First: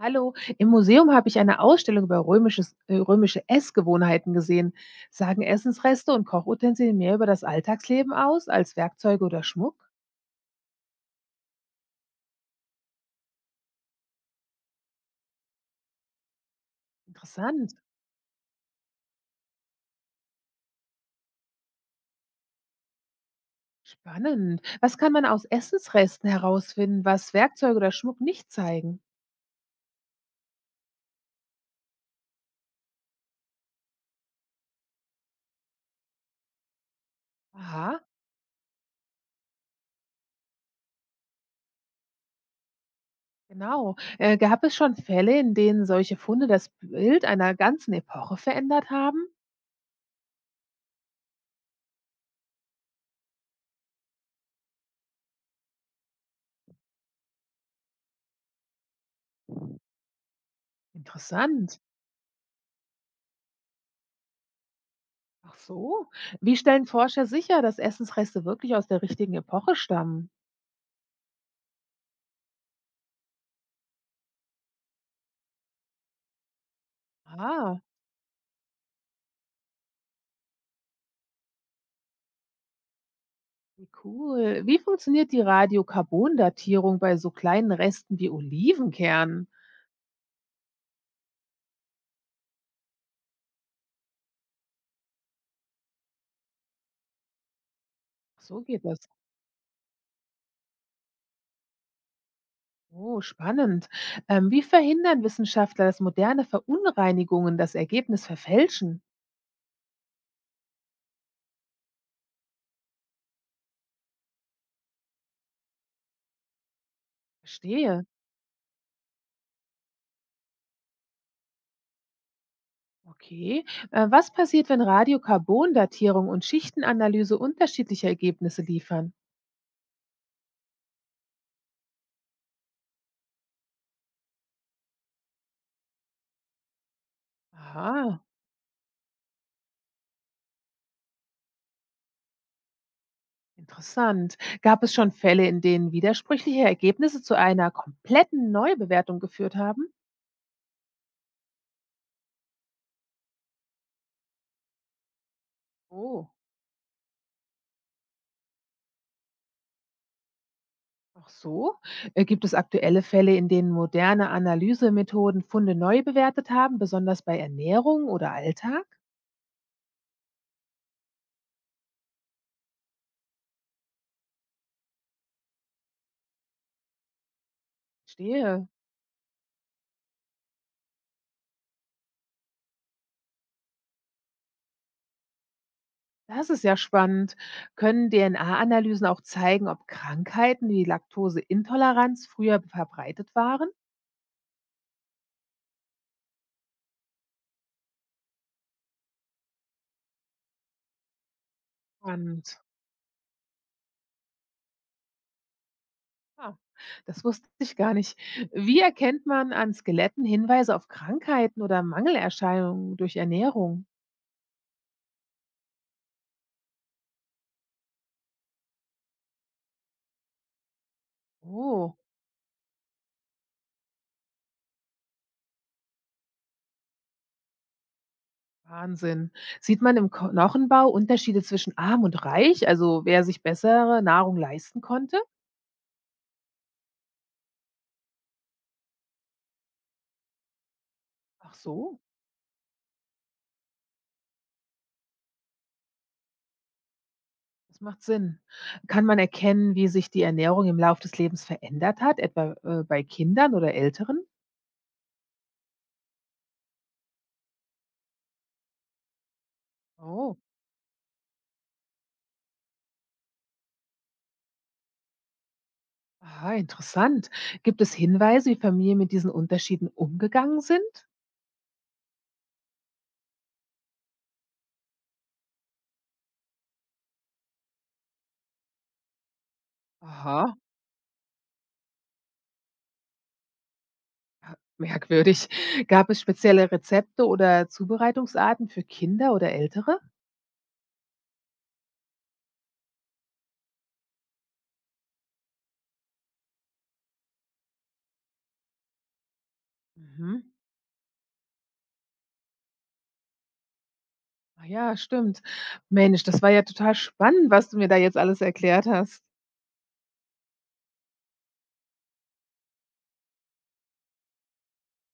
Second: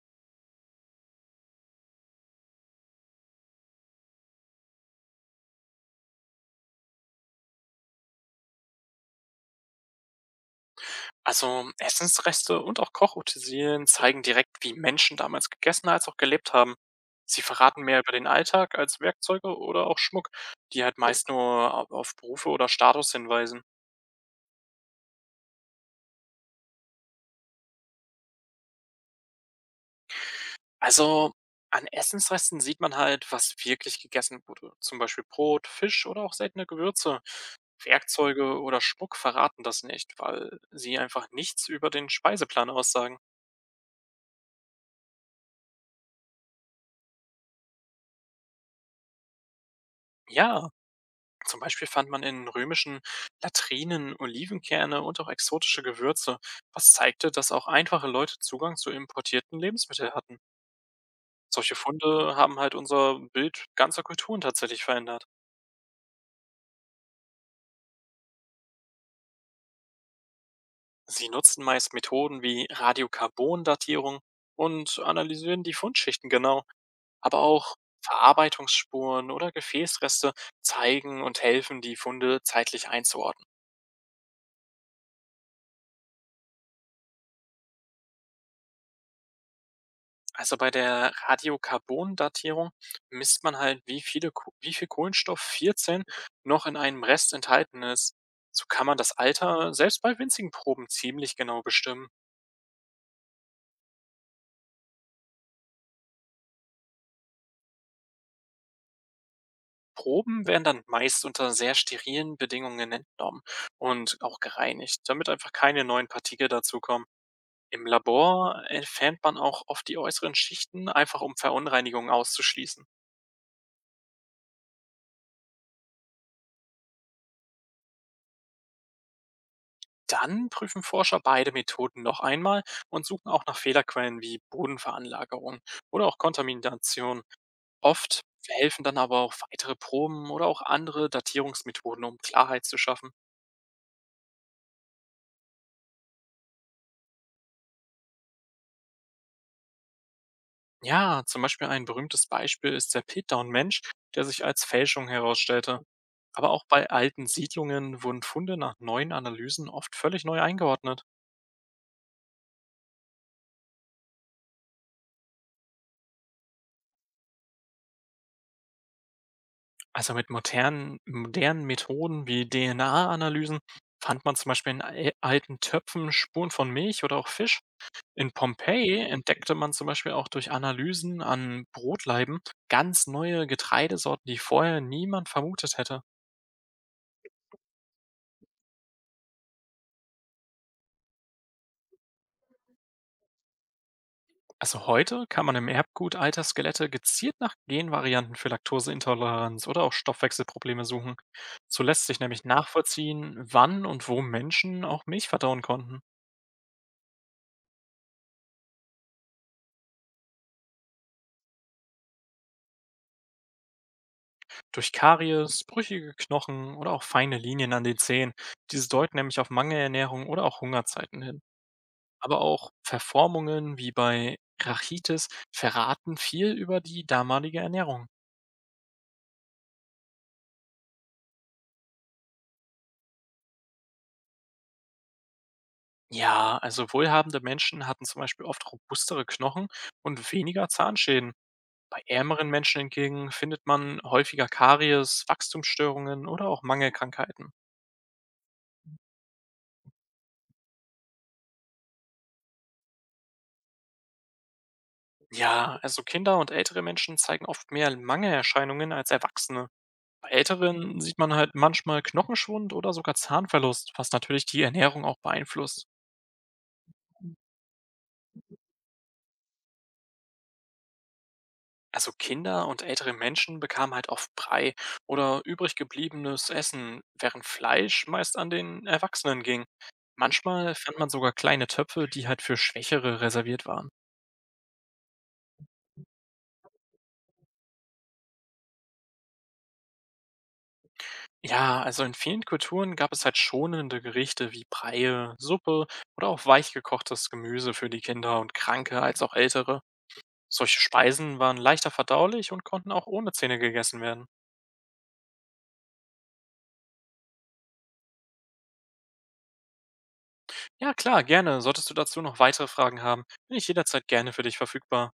Hallo, im Museum habe ich eine Ausstellung über römische Essgewohnheiten gesehen. Sagen Essensreste und Kochutensilien mehr über das Alltagsleben aus als Werkzeuge oder Schmuck? Also Essensreste und auch Kochutensilien zeigen direkt, wie Menschen damals gegessen als auch gelebt haben. Sie Interessant, verraten mehr über den Alltag als Werkzeuge oder auch Schmuck, die halt meist nur auf Berufe oder Status hinweisen. spannend. Was kann man aus Essensresten herausfinden, was Werkzeuge oder Schmuck nicht zeigen? Also an Essensresten sieht man halt, was wirklich gegessen wurde. Zum Beispiel Brot, Fisch oder auch seltene Gewürze. Aha, Werkzeuge oder Schmuck verraten das nicht, weil sie einfach nichts über den Speiseplan aussagen. genau. Gab es schon Fälle, in denen solche Funde das Bild einer ganzen Epoche verändert haben? Ja, zum Beispiel fand man in römischen Latrinen Olivenkerne und auch exotische Gewürze, was zeigte, dass auch einfache Leute Zugang zu importierten Lebensmitteln hatten. Solche Interessant. Funde haben halt unser Bild ganzer Kulturen tatsächlich verändert. Ach so. Wie stellen Forscher sicher, dass Essensreste wirklich aus der richtigen Epoche stammen? Sie nutzen meist Methoden wie Radiokarbon-Datierung und analysieren die Fundschichten genau, aber auch Ah, Verarbeitungsspuren oder Gefäßreste zeigen und helfen, die Funde zeitlich einzuordnen. wie cool. Wie funktioniert die Radiokarbondatierung bei so kleinen Resten wie Olivenkernen? Also bei der Radiokarbondatierung misst man halt, wie viel Kohlenstoff 14 noch in einem Rest enthalten ist. So So geht kann man das. das Alter selbst bei winzigen Proben ziemlich genau bestimmen. Oh, spannend. Wie verhindern Wissenschaftler, dass moderne Verunreinigungen das Ergebnis verfälschen? Proben werden dann meist unter sehr sterilen Bedingungen entnommen und auch gereinigt, damit einfach keine neuen Partikel dazukommen. Im Verstehe. Labor entfernt man auch oft die äußeren Schichten, einfach um Verunreinigungen auszuschließen. Okay. Was passiert, wenn Radiokarbondatierung und Schichtenanalyse unterschiedliche Ergebnisse liefern? Dann prüfen Forscher beide Methoden noch einmal und suchen auch nach Fehlerquellen wie Bodenveranlagerung oder auch Kontamination. Oft Aha, helfen dann aber auch weitere Proben oder auch andere Datierungsmethoden, um Klarheit zu schaffen. interessant. Gab es schon Fälle, in denen widersprüchliche Ergebnisse zu einer kompletten Neubewertung geführt haben? Ja, zum Beispiel ein berühmtes Beispiel ist der Pitdown-Mensch, der sich als Fälschung herausstellte. Oh. Aber auch bei alten Siedlungen wurden Funde nach neuen Analysen oft völlig neu eingeordnet. Ach so. Gibt es aktuelle Fälle, in denen moderne Analysemethoden Funde neu bewertet haben, besonders bei Ernährung oder Alltag? Also mit modernen Methoden wie DNA-Analysen fand man zum Beispiel in al alten Töpfen Spuren von Milch oder auch Fisch. In Stehe. Pompeji entdeckte man zum Beispiel auch durch Analysen an Brotleiben ganz neue Getreidesorten, die vorher niemand vermutet hätte. Das ist ja spannend. Können DNA-Analysen auch zeigen, ob Krankheiten wie Laktoseintoleranz früher verbreitet waren? Also heute kann man im Erbgut alter Skelette gezielt nach Genvarianten für Laktoseintoleranz oder auch Stoffwechselprobleme suchen. So lässt sich nämlich Spannend. nachvollziehen, wann und wo Menschen auch Milch verdauen konnten. Ah, das wusste ich gar nicht. Wie erkennt man an Skeletten Hinweise auf Krankheiten oder Mangelerscheinungen durch Ernährung? Durch Karies, brüchige Knochen oder auch feine Linien an den Zähnen. Diese deuten nämlich auf Mangelernährung oder auch Hungerzeiten hin. Oh. Aber auch Verformungen wie bei Rachitis verraten viel über die damalige Ernährung. Wahnsinn. Sieht man im Knochenbau Unterschiede zwischen arm und reich, also wer sich bessere Nahrung leisten konnte? Ja, also wohlhabende Menschen hatten zum Beispiel oft robustere Knochen und weniger Zahnschäden. Ach so, Bei ärmeren Menschen hingegen findet man häufiger Karies, Wachstumsstörungen oder auch Mangelkrankheiten. das macht Sinn. Kann man erkennen, wie sich die Ernährung im Laufe des Lebens verändert hat, etwa bei Kindern oder Älteren? Ja, also Kinder und ältere Menschen zeigen oft mehr Mangelerscheinungen als Erwachsene. Bei Oh, Älteren sieht man halt manchmal Knochenschwund oder sogar Zahnverlust, was natürlich die Ernährung auch beeinflusst. aha, interessant. Gibt es Hinweise, wie Familien mit diesen Unterschieden umgegangen sind? Also Kinder und ältere Menschen bekamen halt oft Brei oder übrig gebliebenes Essen, während Fleisch meist an den Erwachsenen ging. Aha, Manchmal fand man sogar kleine Töpfe, die halt für Schwächere reserviert waren. ja, merkwürdig. Gab es spezielle Rezepte oder Zubereitungsarten für Kinder oder Ältere? Ja, also in vielen Kulturen gab es halt schonende Gerichte wie Breie, Suppe oder auch weichgekochtes Gemüse für die Kinder und Kranke als auch Ältere. Mhm. Solche Speisen waren leichter verdaulich und konnten auch ohne Zähne gegessen werden. Ah ja, stimmt. Mensch, das war ja total spannend, was du mir da jetzt alles erklärt hast. Ja, klar, gerne. Solltest du dazu noch weitere Fragen haben, bin ich jederzeit gerne für dich verfügbar.